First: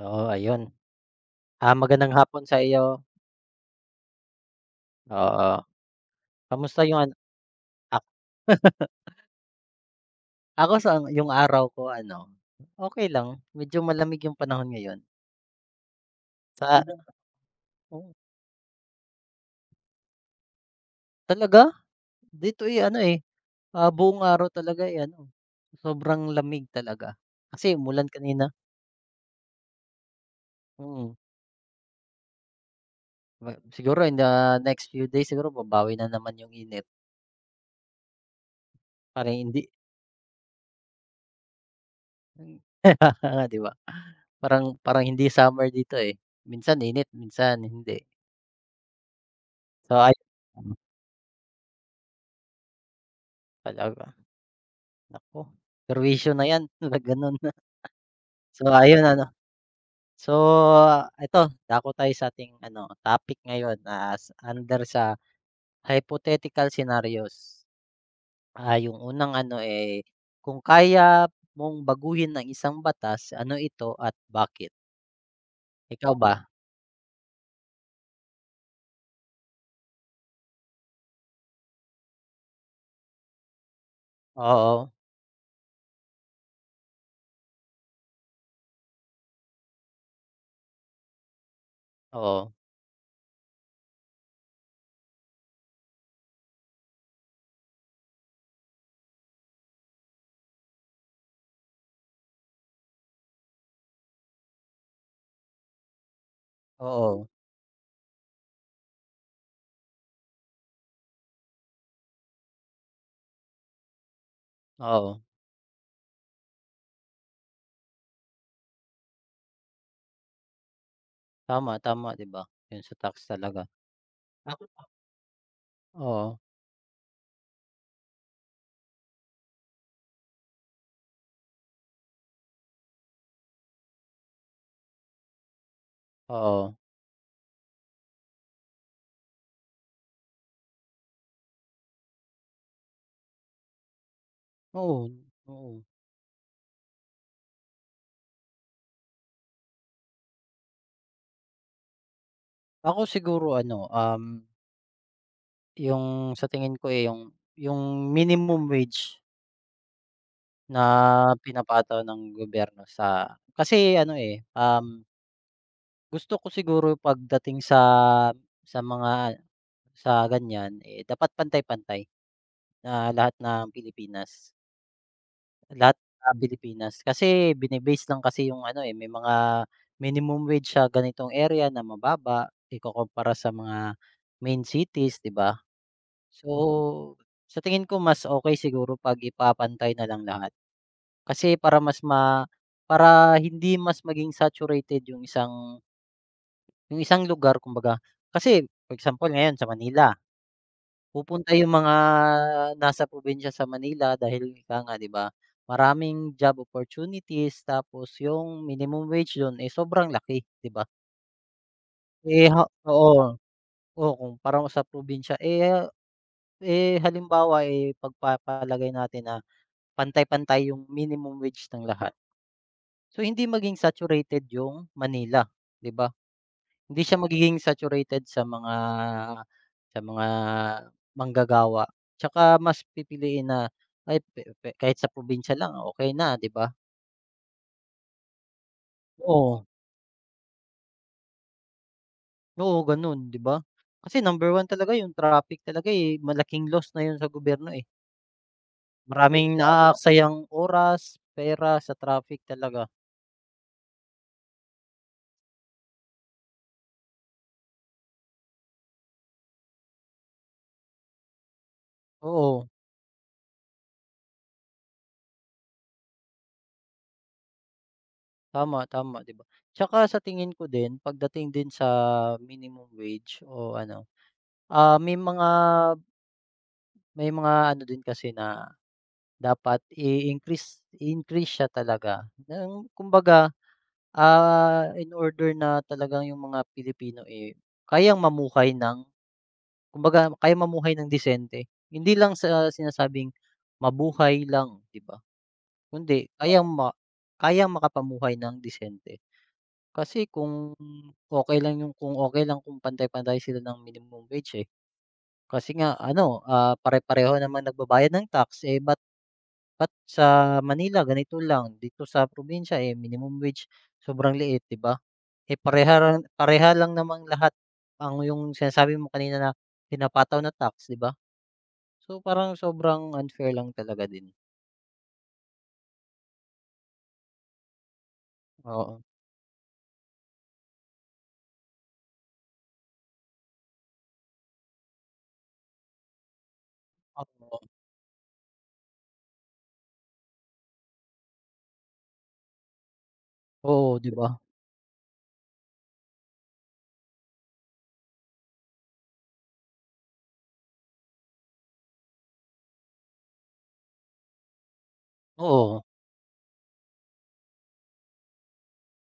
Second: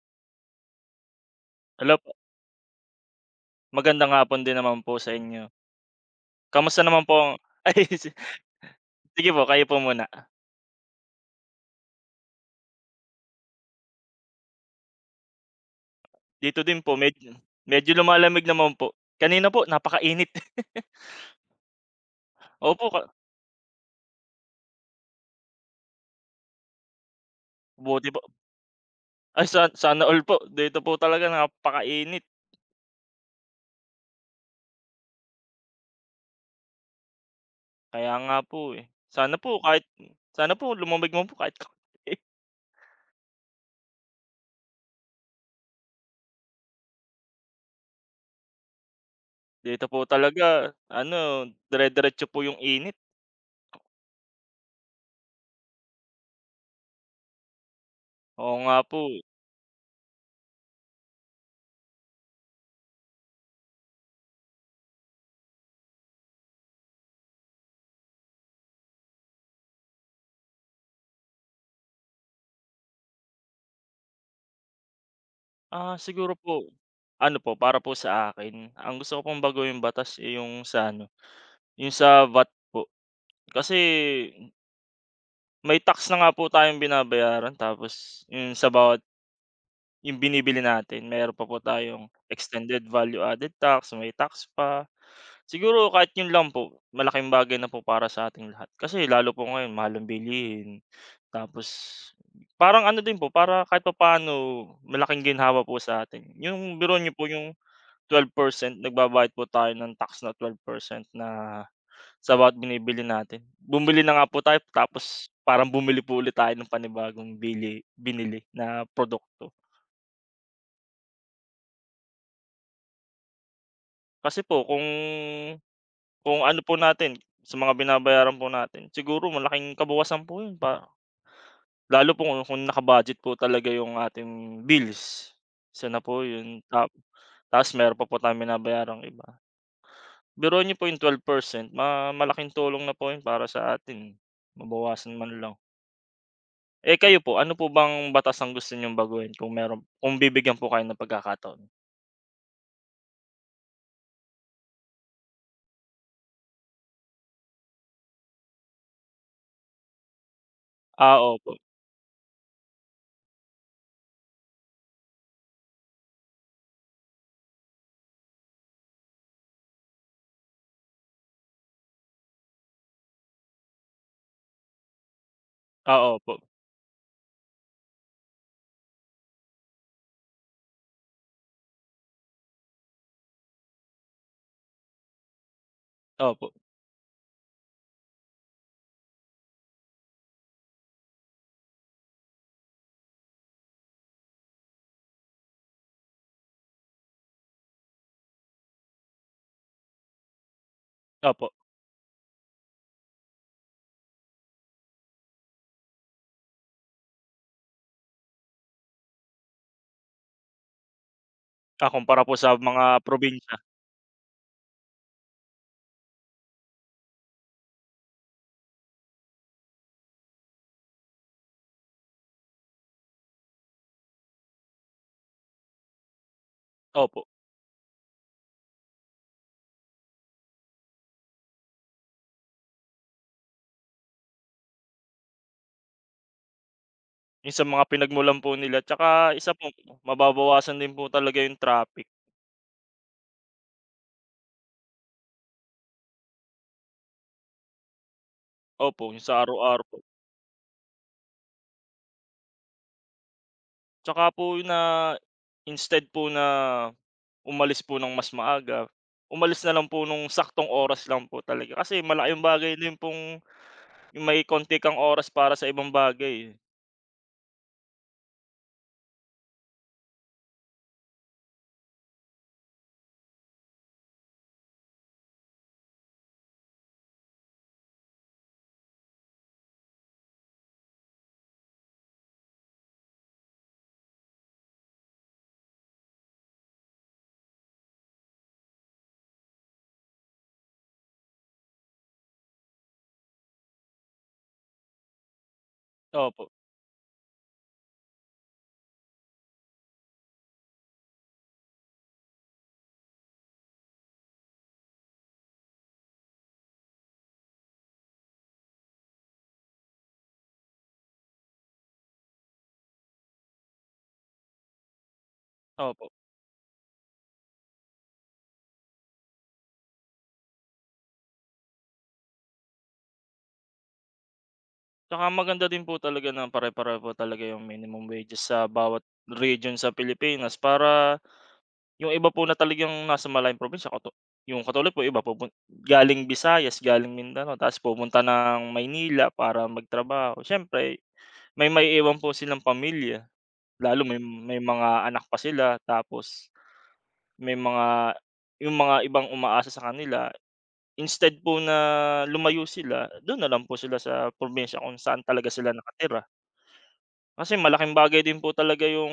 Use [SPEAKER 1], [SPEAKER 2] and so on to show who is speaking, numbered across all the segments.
[SPEAKER 1] Oo, ayun. Ah,
[SPEAKER 2] Hello po,
[SPEAKER 1] magandang hapon sa iyo.
[SPEAKER 2] magandang hapon din naman po sa inyo.
[SPEAKER 1] Oo, kamusta
[SPEAKER 2] Kamusta
[SPEAKER 1] yung
[SPEAKER 2] naman
[SPEAKER 1] an
[SPEAKER 2] po ang ay
[SPEAKER 1] ak
[SPEAKER 2] si sige po kayo po muna.
[SPEAKER 1] ako sa yung araw ko ano, okay lang. Medyo malamig yung panahon ngayon.
[SPEAKER 2] Dito din
[SPEAKER 1] Sa
[SPEAKER 2] po medyo medyo
[SPEAKER 1] Oo,
[SPEAKER 2] lumalamig naman po. Kanina po napakainit.
[SPEAKER 1] talaga? Dito, eh,
[SPEAKER 2] Opo,
[SPEAKER 1] ano, eh, ah, buong araw talaga, eh, ano, sobrang lamig talaga. Kasi
[SPEAKER 2] buti
[SPEAKER 1] umulan
[SPEAKER 2] po
[SPEAKER 1] kanina.
[SPEAKER 2] ay sa sana all po dito po
[SPEAKER 1] Mm,
[SPEAKER 2] talaga napakainit.
[SPEAKER 1] ma Siguro in the next few days siguro babawi na naman yung init.
[SPEAKER 2] Kaya nga po, eh.
[SPEAKER 1] Parang hindi
[SPEAKER 2] Sana po lumamig man po kahit kaunti.
[SPEAKER 1] nga, 'di ba? Parang parang hindi summer dito, eh. Minsan init, minsan hindi.
[SPEAKER 2] Dito
[SPEAKER 1] So
[SPEAKER 2] po
[SPEAKER 1] ay
[SPEAKER 2] talaga ano, dire-diretso po yung init.
[SPEAKER 1] Talaga, naku, perwisyo na 'yan na gano'n.
[SPEAKER 2] Oo
[SPEAKER 1] So,
[SPEAKER 2] nga po,
[SPEAKER 1] ayun
[SPEAKER 2] eh.
[SPEAKER 1] ano, so eto tayo sa ating ano topic ngayon, ah, under sa hypothetical scenarios. Ah, yung unang ano, eh, kung kaya mong baguhin ang isang batas, ano ito at bakit?
[SPEAKER 2] Ah,
[SPEAKER 1] Ikaw ba?
[SPEAKER 2] siguro po ano po para po sa akin, ang gusto ko pong baguhin batas, eh, yung sa VAT po. Kasi
[SPEAKER 1] Oo,
[SPEAKER 2] may tax na nga po tayong binabayaran tapos yung sa bawat yung binibili natin meron pa po tayong
[SPEAKER 1] oo,
[SPEAKER 2] extended value added tax, may tax pa. Siguro kahit yun lang po malaking bagay na po para sa ating lahat. Kasi lalo po ngayon mahal ang bilihin. Tapos parang ano din po, para kahit pa paano malaking ginhawa po sa atin. Yung biruin niyo po
[SPEAKER 1] oo,
[SPEAKER 2] yung 12%, nagbabayad po tayo ng tax na 12% na sa bawat binibili natin. Bumili na nga po tayo
[SPEAKER 1] oo,
[SPEAKER 2] tapos parang bumili po ulit tayo ng panibagong binili na produkto.
[SPEAKER 1] tama, tama, 'di ba? Yun sa tax talaga.
[SPEAKER 2] Kasi po
[SPEAKER 1] Ako
[SPEAKER 2] kung
[SPEAKER 1] Oo,
[SPEAKER 2] kung ano po natin, sa mga binabayaran po natin, siguro malaking kabawasan po 'yun pa lalo po kung naka-budget po talaga yung ating bills. Isa na po 'yun,
[SPEAKER 1] oo,
[SPEAKER 2] tapos meron pa po tayong binabayarang iba. Biruin niyo po yung twelve percent, malaking tulong na po 'yun para sa atin,
[SPEAKER 1] oo,
[SPEAKER 2] mabawasan man lang.
[SPEAKER 1] oo.
[SPEAKER 2] Eh, kayo po, ano po bang batas ang gusto niyong baguhin kung meron, kung bibigyan po kayo ng pagkakataon?
[SPEAKER 1] Ako siguro ano, yung sa tingin ko, eh, yung minimum wage na
[SPEAKER 2] Ah, opo.
[SPEAKER 1] pinapataw ng gobyerno sa kasi ano, eh, gusto ko siguro pagdating sa mga sa ganyan, eh, dapat pantay-pantay na lahat ng Pilipinas lahat
[SPEAKER 2] Ah,
[SPEAKER 1] ng
[SPEAKER 2] opo.
[SPEAKER 1] Pilipinas. Kasi bine-base lang kasi yung ano, eh, may mga minimum wage sa ganitong area na mababa ikukumpara sa mga main cities, 'di ba? So,
[SPEAKER 2] Opo,
[SPEAKER 1] sa tingin ko mas okey siguro 'pag ipapantay na lang lahat. Kasi para hindi mas maging saturated yung isang lugar kumbaga. Kasi for example ngayon sa Manila, pupunta
[SPEAKER 2] opo.
[SPEAKER 1] yung mga nasa probinsya sa Manila dahil ika nga 'di ba, maraming job opportunities tapos yung minimum wage dun, eh, sobrang laki 'di ba?
[SPEAKER 2] Ah, kumpara po
[SPEAKER 1] Eh,
[SPEAKER 2] sa
[SPEAKER 1] ha
[SPEAKER 2] mga
[SPEAKER 1] Oo,
[SPEAKER 2] probinsya.
[SPEAKER 1] oo kumpara mo sa probinsya, eh, ah, eh, halimbawa, eh, pagpapalagay natin na pantay-pantay yung minimum wage ng lahat. So, hindi maging saturated yung Manila, 'di ba? Hindi siya
[SPEAKER 2] Opo,
[SPEAKER 1] magiging saturated sa mga sa mga manggagawa. Tsaka mas pipiliin na, ay pe pe kahit sa probinsya lang okay na, 'di ba?
[SPEAKER 2] yung sa mga pinagmulan po nila, tsaka isa
[SPEAKER 1] Oo,
[SPEAKER 2] po, mababawasan din po talaga yung traffic.
[SPEAKER 1] oo gano'n, 'di ba? Kasi number one talaga yung traffic talaga, eh, malaking loss na 'yun sa gobyerno, eh.
[SPEAKER 2] Opo, yung sa
[SPEAKER 1] Maraming,
[SPEAKER 2] araw-araw po.
[SPEAKER 1] tama, oras, pera sa traffic talaga,
[SPEAKER 2] Tsaka po yung na instead po na umalis po ng mas maaga, umalis na lang po nung saktong oras lang po talaga. Kasi malaking
[SPEAKER 1] oo.
[SPEAKER 2] bagay din pong yung may konti kang oras para sa ibang bagay, eh.
[SPEAKER 1] Tama, tama, 'di ba? Tsaka sa tingin ko din pagdating din sa minimum wage o ano, ah, may mga ano din kasi na dapat i-increase siya talaga ng kumbaga, ah, in order na talagang yung mga Pilipino, eh, kayang mamuhay ng kumbaga kaya mamuhay ng disente. Hindi lang sa sinasabing mabuhay lang, 'di ba? Kundi
[SPEAKER 2] Opo.
[SPEAKER 1] kayang makapamuhay ng disente. Kasi kung okey lang yung kung okey lang kung pantay-pantay sila ng minimum wage, eh. Kasi nga ano, ah, pare-pareho naman nagbabayad ng tax, eh, ba't sa Manila ganito lang, dito sa probinsya, eh, minimum wage sobrang liit, 'di ba? Eh,
[SPEAKER 2] Opo,
[SPEAKER 1] pareha lang namang lahat ang yung sinasabi mo kanina na pinapataw na tax, 'di ba? So, parang sobrang unfair lang talaga din.
[SPEAKER 2] tsaka maganda din po talaga na pare-pareho po talaga yung minimum wages sa
[SPEAKER 1] Oo.
[SPEAKER 2] bawat region sa Pilipinas, para yung iba po na talagang nasa malayong probinsya yung katulad po, iba pupun galing Visayas, galing Mindanao
[SPEAKER 1] Oo.
[SPEAKER 2] tapos pupunta ng Maynila para magtrabaho. Siyempre may maiiwan po silang pamilya,
[SPEAKER 1] Oo,
[SPEAKER 2] lalo
[SPEAKER 1] 'di
[SPEAKER 2] may
[SPEAKER 1] ba?
[SPEAKER 2] may mga anak pa sila tapos may mga yung mga ibang umaasa sa kanila, instead po na lumayo sila, dun na lang po sila sa probinsya kung saan talaga sila
[SPEAKER 1] Oo.
[SPEAKER 2] nakatira. Kasi malaking bagay din po talaga yung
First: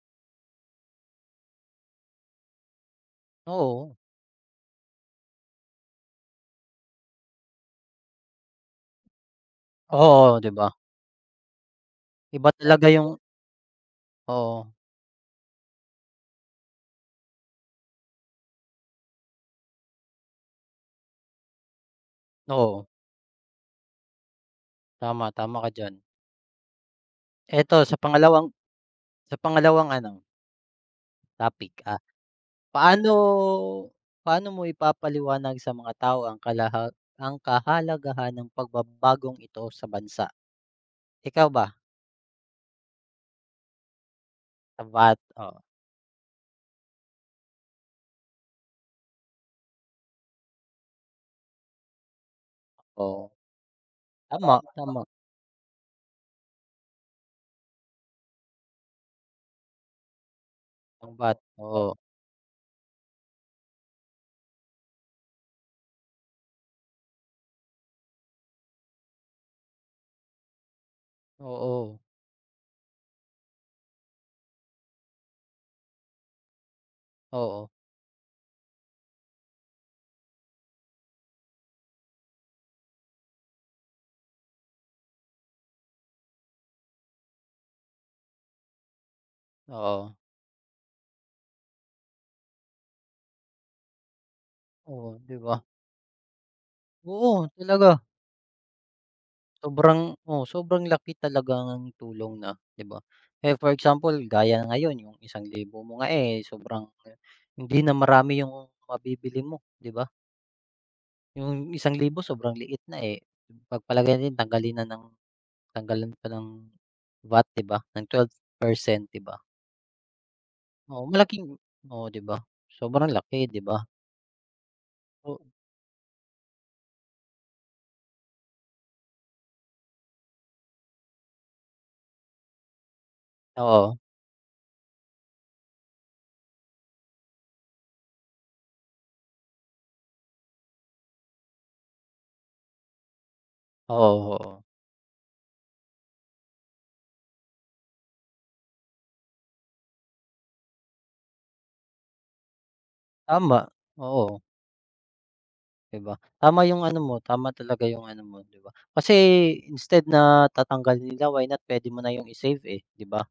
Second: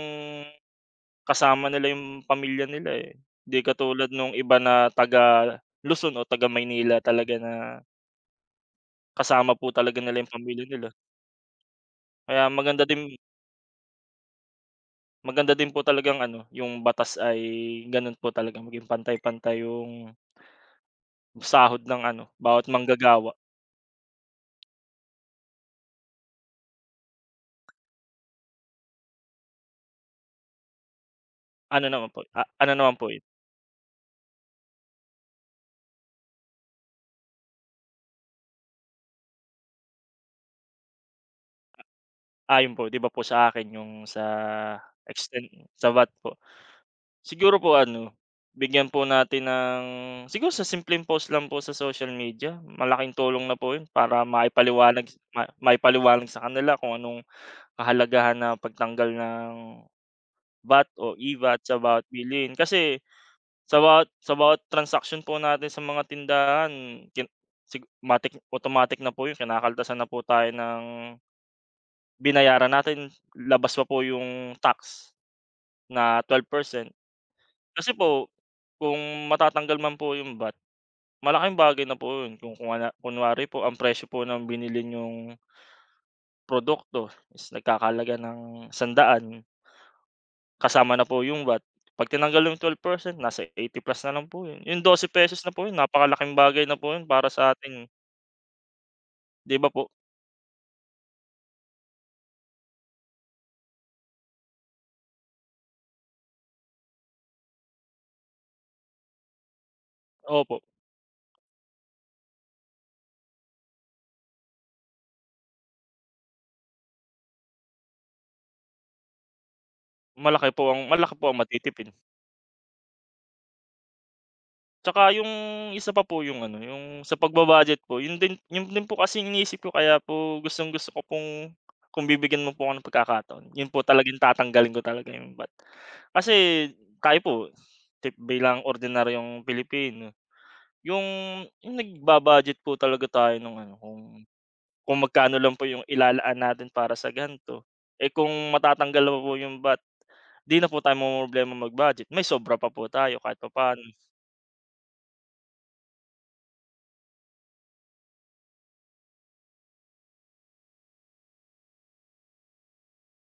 [SPEAKER 2] kasama nila yung pamilya nila, eh. Hindi
[SPEAKER 1] Oo.
[SPEAKER 2] katulad nung iba na taga Luzon o taga Maynila talaga na kasama po talaga nila yung
[SPEAKER 1] Oo, 'di
[SPEAKER 2] pamilya
[SPEAKER 1] ba?
[SPEAKER 2] nila. Kaya
[SPEAKER 1] Iba
[SPEAKER 2] maganda
[SPEAKER 1] talaga
[SPEAKER 2] din
[SPEAKER 1] yung Oo.
[SPEAKER 2] maganda din po talagang ano, yung batas ay gano'n po talaga, maging pantay-pantay yung sahod ng ano, bawat
[SPEAKER 1] Oo.
[SPEAKER 2] manggagawa.
[SPEAKER 1] Tama, tama ka diyan. Eto sa pangalawang Sa pangalawang ano, topic,
[SPEAKER 2] Ano
[SPEAKER 1] ah,
[SPEAKER 2] naman po, ah, ano naman po yun,
[SPEAKER 1] paano paano mo ipapaliwanag sa mga tao ang ang kahalagahan ng pagbabagong ito sa bansa? Ikaw ba?
[SPEAKER 2] ayon po, 'di ba po, sa akin yung sa
[SPEAKER 1] Sapat,
[SPEAKER 2] extent
[SPEAKER 1] oo,
[SPEAKER 2] sa VAT po. Siguro po ano, bigyan po natin ng siguro sa simpleng post lang po sa social media, malaking
[SPEAKER 1] oo.
[SPEAKER 2] tulong na po 'yun para
[SPEAKER 1] Tama, tama,
[SPEAKER 2] maipaliwanag sa kanila kung anong kahalagahan na pagtanggal ng VAT o
[SPEAKER 1] sapat,
[SPEAKER 2] EVAT sa
[SPEAKER 1] oo,
[SPEAKER 2] bawat bilhin. Kasi sa bawat transaksyon po natin sa mga tindahan, kin automatic na po 'yun, kinakaltasan na po tayo ng
[SPEAKER 1] oo,
[SPEAKER 2] binayaran natin, labas pa po yung tax na 12%.
[SPEAKER 1] oo,
[SPEAKER 2] Kasi po, kung matatanggal man po yung VAT, malaking bagay na po yun. Kung kunwari po ang presyo po ng binili niyong produkto is nagkakahalaga ng 100
[SPEAKER 1] oo,
[SPEAKER 2] kasama na po yung VAT, 'pag tinanggal yung 12%, nasa 80 plus na lang po yun. Yung dose
[SPEAKER 1] oo, 'di
[SPEAKER 2] pesos na
[SPEAKER 1] ba?
[SPEAKER 2] po yun, napakalaking bagay na po yun para
[SPEAKER 1] Oo,
[SPEAKER 2] sa atin,
[SPEAKER 1] talaga.
[SPEAKER 2] 'di ba po?
[SPEAKER 1] Oo, sobrang laki talaga ng tulong na, 'di ba? Eh, for example, gaya ngayon yung 1,000 mo nga, eh, sobrang hindi na marami yung mabibili mo, 'di ba?
[SPEAKER 2] Opo,
[SPEAKER 1] Yung isang libo sobrang liit na, eh, pagpalagay natin tanggalin na ng tanggalan pa ng VAT, 'di ba, ng 12%, 'di ba?
[SPEAKER 2] malaki po ang
[SPEAKER 1] Oo,
[SPEAKER 2] malaki po ang
[SPEAKER 1] malaking
[SPEAKER 2] matitipid.
[SPEAKER 1] Oo, 'di ba? Sobrang laki, 'di ba?
[SPEAKER 2] Tsaka yung
[SPEAKER 1] Oo,
[SPEAKER 2] isa pa po yung ano, yung sa pagba-budget po, yun din po kasi iniisip ko, kaya po gustong-gusto ko pong, kung bibigyan mo po ako ng pagkakataon, yun po
[SPEAKER 1] oo,
[SPEAKER 2] talagang tatanggalin ko talaga yung bat. Kasi tayo po, bilang ordinaryong Pilipino, yung yung nagba-budget po talaga tayo ng ano, kung
[SPEAKER 1] oo, oo.
[SPEAKER 2] kung magkano lang po yung ilalaan natin para sa ganito. Eh, kung matatanggal pa po yung bat, 'di na po tayo mamomroblema mag-budget, may sobra pa po tayo kahit pa
[SPEAKER 1] Tama,
[SPEAKER 2] papaano.
[SPEAKER 1] oo. 'Di ba? Tama yung ano mo, tama talaga yung ano mo, 'di ba? Kasi instead na tatanggalin nila, why not puwede mo na yung i-save, eh, 'di ba?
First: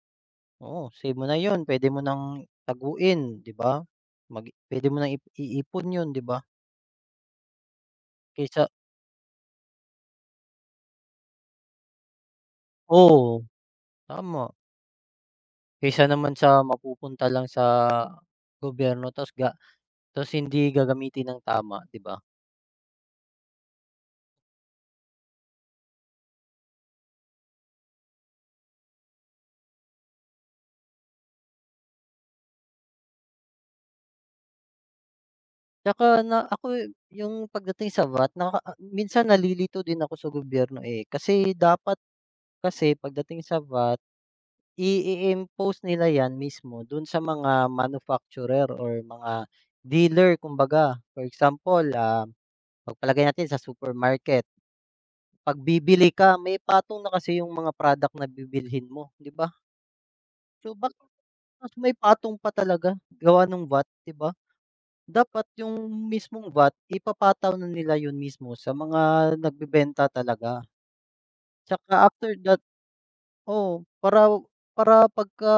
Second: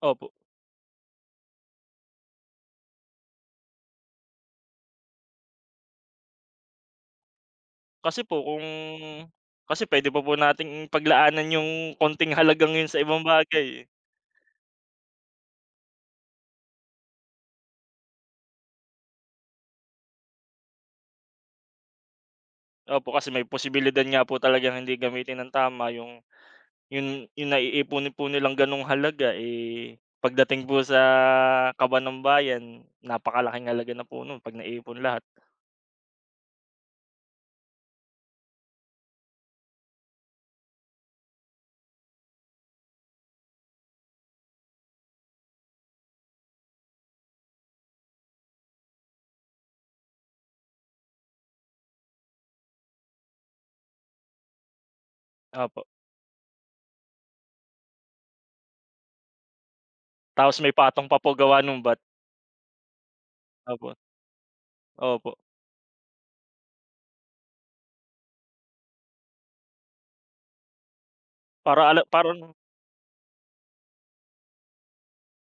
[SPEAKER 2] Opo.
[SPEAKER 1] Oo, save mo na yun, puwede mo nang taguin, 'di ba? Puwede mo nang iipon yun, 'di ba?
[SPEAKER 2] Kasi po kung
[SPEAKER 1] Kaysa
[SPEAKER 2] kasi puwede pa po nating paglaanan yung konting halagang yun sa ibang
[SPEAKER 1] Oo,
[SPEAKER 2] bagay, eh.
[SPEAKER 1] tama. Kaysa naman sa mapupunta lang sa gobyerno ta's hindi gagamitin ng tama, 'di ba?
[SPEAKER 2] Opo, kasi may posibilidad nga po talagang hindi gamitin ng tama yung naiipon po nilang gano'ng halaga, eh, pagdating po sa kaban ng bayan, napakalaking halaga na po nun 'pag naipon lahat.
[SPEAKER 1] Tsaka na ako Yung pagdating sa VAT minsan nalilito din ako sa gobyerno, eh, kasi pagdating sa VAT impose nila 'yan mismo dun sa mga manufacturer or mga dealer kumbaga. For example, ah, pagpalagay natin sa supermarket, 'pag
[SPEAKER 2] Opo,
[SPEAKER 1] bibili ka may patong na kasi yung mga product na bibilhin mo, 'di ba?
[SPEAKER 2] tapos
[SPEAKER 1] So,
[SPEAKER 2] may
[SPEAKER 1] bakit
[SPEAKER 2] patong pa po gawa
[SPEAKER 1] Mas
[SPEAKER 2] nung
[SPEAKER 1] may
[SPEAKER 2] bat.
[SPEAKER 1] patong pa talaga gawa ng VAT,
[SPEAKER 2] Opo,
[SPEAKER 1] 'di ba?
[SPEAKER 2] opo.
[SPEAKER 1] Dapat yung mismong VAT ipapataw na nila yun mismo sa mga nagbebenta talaga.
[SPEAKER 2] Para
[SPEAKER 1] Tsaka
[SPEAKER 2] ala para
[SPEAKER 1] after that, oo, para para pagka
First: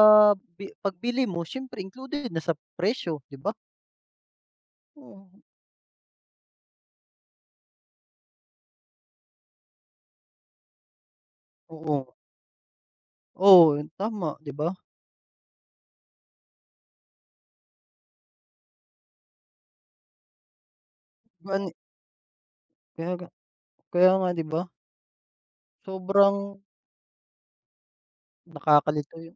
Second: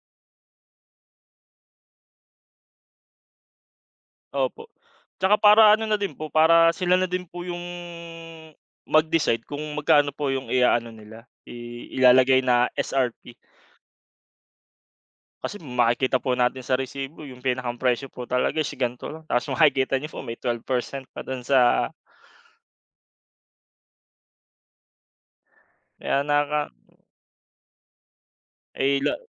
[SPEAKER 1] bi pagbili mo siyempre included na sa presyo, 'di ba?
[SPEAKER 2] Opo.
[SPEAKER 1] Oo,
[SPEAKER 2] Tsaka para ano na din po, para sila na din po yung mag-decide kung magkano po yung i-aano nila,
[SPEAKER 1] oo,
[SPEAKER 2] ilalagay na SRP.
[SPEAKER 1] oo, tama, 'di ba?
[SPEAKER 2] Kasi makikita po natin sa resibo yung pinakang presyo po talaga is ganito lang, tapos makikita niyo po may 12% pa dun sa,
[SPEAKER 1] Gani kaya nga kaya nga, 'di ba?
[SPEAKER 2] kaya
[SPEAKER 1] Sobrang
[SPEAKER 2] nakaka eh, la
[SPEAKER 1] Nakakalito yun,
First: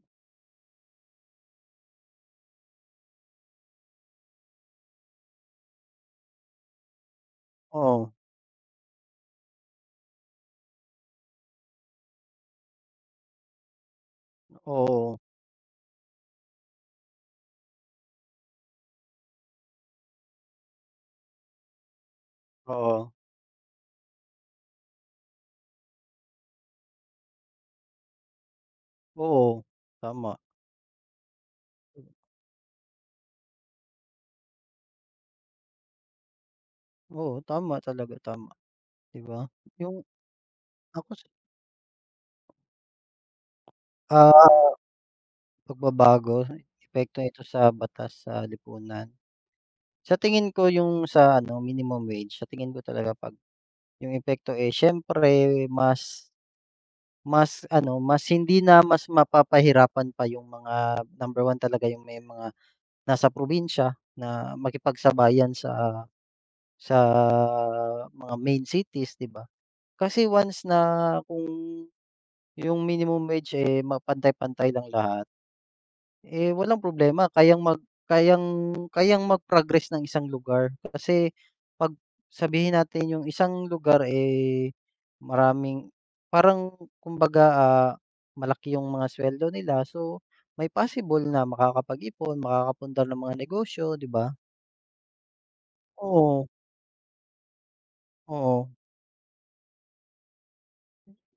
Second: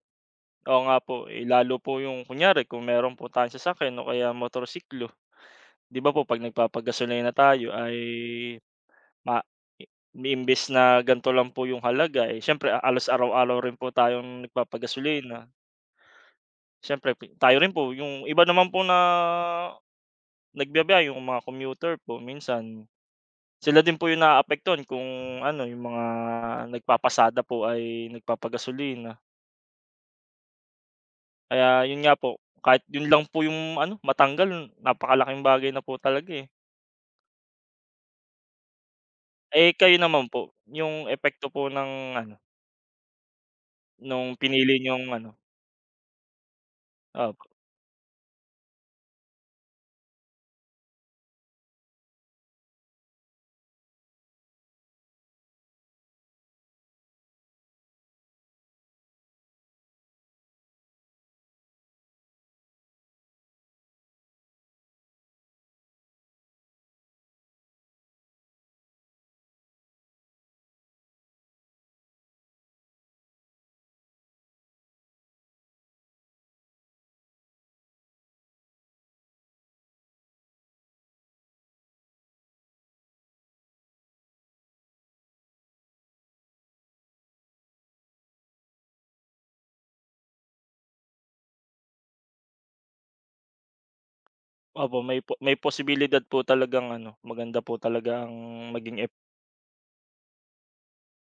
[SPEAKER 2] oo nga po, eh, lalo po yung kunyari kung meron po tayong sasakyan o kaya motorsiklo, 'di ba po, 'pag nagpapagasolina na tayo ay,
[SPEAKER 1] oo,
[SPEAKER 2] Ma i imbes na ganito lang po yung halaga, eh, siyempre halos araw-araw rin po tayong
[SPEAKER 1] oo,
[SPEAKER 2] nagpapagasolina. Siyempre tayo rin po yung iba naman po na nagbiyabiyahe, yung mga commuter po minsan,
[SPEAKER 1] oo,
[SPEAKER 2] sila din po yung naaapektuhan kung ano, yung mga nagpapasada po ay nagpapagasolina.
[SPEAKER 1] oo, tama.
[SPEAKER 2] Kaya yun nga po, kahit yun lang po yung ano, matanggal, napakalaking bagay na po talaga, eh.
[SPEAKER 1] Oo, tama talaga, tama, 'di ba?
[SPEAKER 2] Eh, kayo
[SPEAKER 1] Yung
[SPEAKER 2] naman po, yung
[SPEAKER 1] ako sa
[SPEAKER 2] epekto po ng ano, nung
[SPEAKER 1] Ah,
[SPEAKER 2] pinili niyong ano,
[SPEAKER 1] pagbabago, epekto nito
[SPEAKER 2] opo.
[SPEAKER 1] sa batas sa lipunan. Sa tingin ko yung sa ano, minimum wage, sa tingin ko talaga 'pag yung epekto, eh, siyempre mas mas ano, mas hindi na mas mapapahirapan pa yung mga number one talaga yung may mga nasa probinsya na makipagsabayan sa sa mga main cities, 'di ba? Kasi once na Kung yung minimum wage, eh, mapantay pantay lang lahat. Eh, walang problema kayang mag-progress ng isang lugar kasi 'pag sabihin natin yung isang lugar, eh, maraming parang kumbaga, ah, malaki yung mga sweldo nila so may possible na makakapag-ipon, makakapundar ng mga negosyo, 'di ba?
[SPEAKER 2] Opo, may posibilidad po
[SPEAKER 1] Oo,
[SPEAKER 2] talagang ano, maganda po talaga ang
[SPEAKER 1] oo.
[SPEAKER 2] maging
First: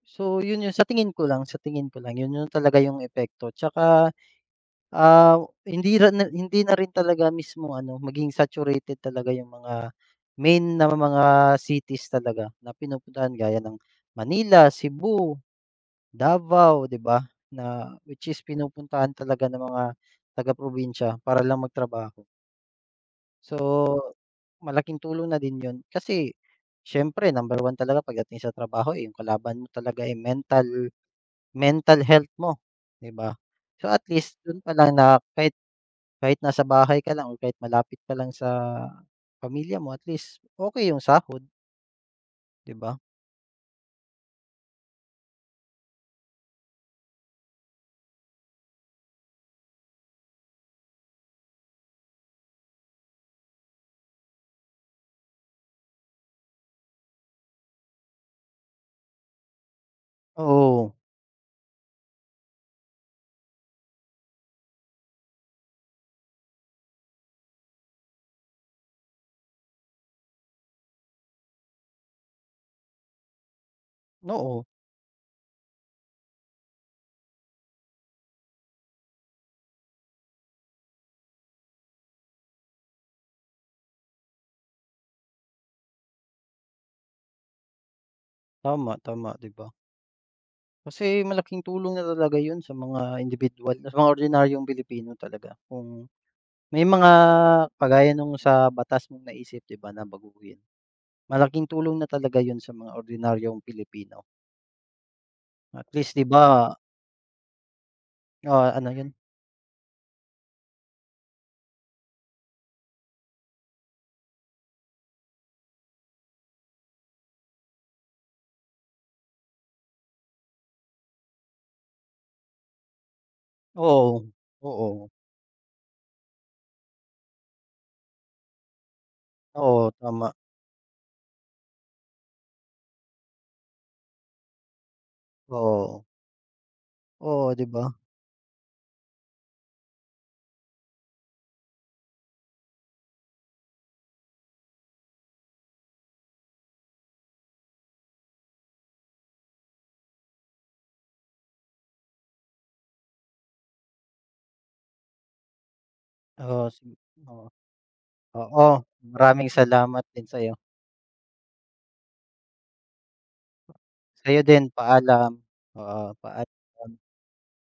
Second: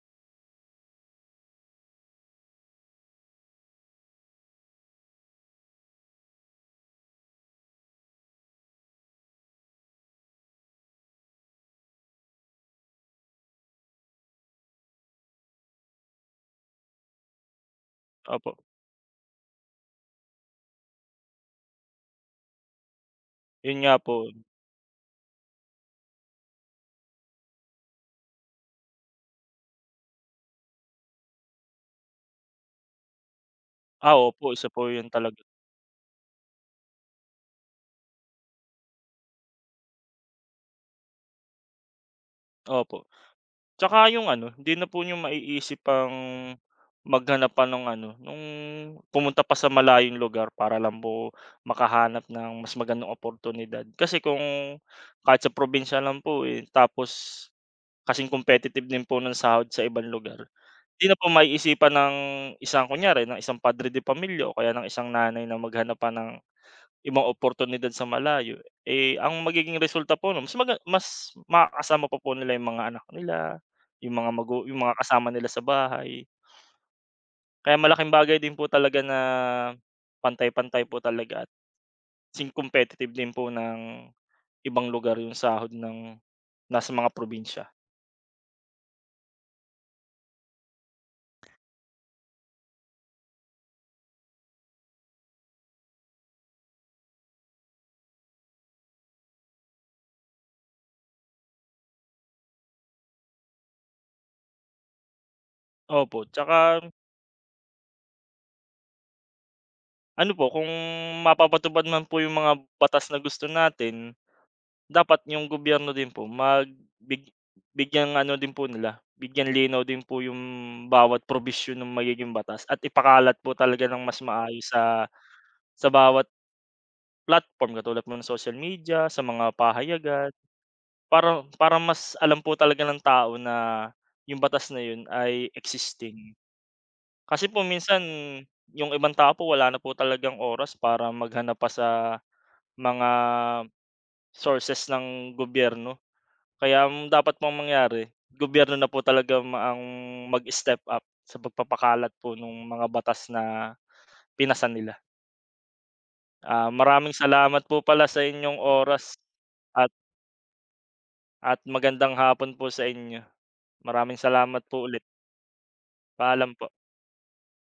[SPEAKER 1] So yun yung sa tingin ko lang, sa tingin ko lang yun yung talaga yung epekto. Tsaka ah, hindi na rin talaga mismo ano, maging saturated talaga yung mga main na mga cities talaga na pinupuntahan gaya ng Manila, Cebu, Davao, 'di ba? Na which is
[SPEAKER 2] opo.
[SPEAKER 1] pinupuntahan talaga ng mga taga-probinsya para lang magtrabaho.
[SPEAKER 2] 'Yun nga po.
[SPEAKER 1] So, malaking tulong na din yon kasi siyempre number 1 talaga pagdating sa trabaho, eh, yung kalaban mo talaga, eh, mental mental health mo, 'di ba? So, at
[SPEAKER 2] Ah,
[SPEAKER 1] least
[SPEAKER 2] opo,
[SPEAKER 1] dun
[SPEAKER 2] isa
[SPEAKER 1] pa
[SPEAKER 2] po
[SPEAKER 1] lang
[SPEAKER 2] 'yun
[SPEAKER 1] na
[SPEAKER 2] talaga.
[SPEAKER 1] kahit kahit nasa bahay ka lang o kahit malapit ka lang sa pamilya mo at least okey yung sahod, 'di ba?
[SPEAKER 2] Opo. Tsaka yung ano, hindi na po niyo maiisip ang maghanap pa nung ano, nung pumunta pa sa malayong lugar para lang po makahanap ng mas magandang oportunidad. Kasi kahit sa probinsya lang po, eh, tapos kasing competitive din po ng sahod sa ibang lugar.
[SPEAKER 1] Oo,
[SPEAKER 2] Di na po maiisipan ng isang, kunyari, ng isang padre de pamilya o kaya ng isang nanay na maghanap pa ng ibang oportunidad sa malayo, eh, ang magiging resulta po nun, mas makakasama pa po nila yung mga anak nila,
[SPEAKER 1] oo,
[SPEAKER 2] yung mga kasama nila sa bahay. Kaya malaking bagay din po talaga na pantay-pantay po talaga at sing competitive din po ng ibang lugar yung sahod ng nasa mga probinsya.
[SPEAKER 1] tama, tama, 'di ba? Kasi malaking tulong na talaga yun sa mga indibidwal, sa mga ordinaryong Pilipino talaga kung may mga kagaya nung sa batas mong naisip 'di ba na baguhin. Malaking tulong na talaga yun sa mga ordinaryong Pilipino. At least
[SPEAKER 2] Opo,
[SPEAKER 1] 'di
[SPEAKER 2] 'tsaka
[SPEAKER 1] ba, ah, ano yun,
[SPEAKER 2] ano po, kung mapapatupad man po yung mga batas na gusto natin, dapat yung gobyerno din po mag big bigyang ano din po nila, bigyan linaw din po yung bawat probisyon ng magiging batas at ipakalat po talaga ng
[SPEAKER 1] oo,
[SPEAKER 2] mas maayos sa
[SPEAKER 1] oo,
[SPEAKER 2] sa bawat platform katulad po ng social media, sa mga
[SPEAKER 1] oo, tama,
[SPEAKER 2] pahayagan, para para mas alam po talaga ng tao na yung batas na yun ay
[SPEAKER 1] oo,
[SPEAKER 2] existing. Kasi
[SPEAKER 1] oo,
[SPEAKER 2] po
[SPEAKER 1] 'di ba?
[SPEAKER 2] minsan yung ibang tao po wala na po talagang oras para maghanap pa sa mga sources ng gobyerno. Kaya ang dapat pong mangyari, gobyerno na po talaga ang mag-step up sa pagpapakalat po ng mga batas na pinasa nila.
[SPEAKER 1] Oo,
[SPEAKER 2] Ah, maraming
[SPEAKER 1] oo.
[SPEAKER 2] salamat po pala sa inyong
[SPEAKER 1] Oo,
[SPEAKER 2] oras
[SPEAKER 1] maraming
[SPEAKER 2] at
[SPEAKER 1] salamat din sa'yo.
[SPEAKER 2] at magandang hapon po sa inyo. Maraming
[SPEAKER 1] Sa'yo
[SPEAKER 2] salamat
[SPEAKER 1] din,
[SPEAKER 2] po ulit.
[SPEAKER 1] paalam. Oo,
[SPEAKER 2] Paalam po.
[SPEAKER 1] paalam.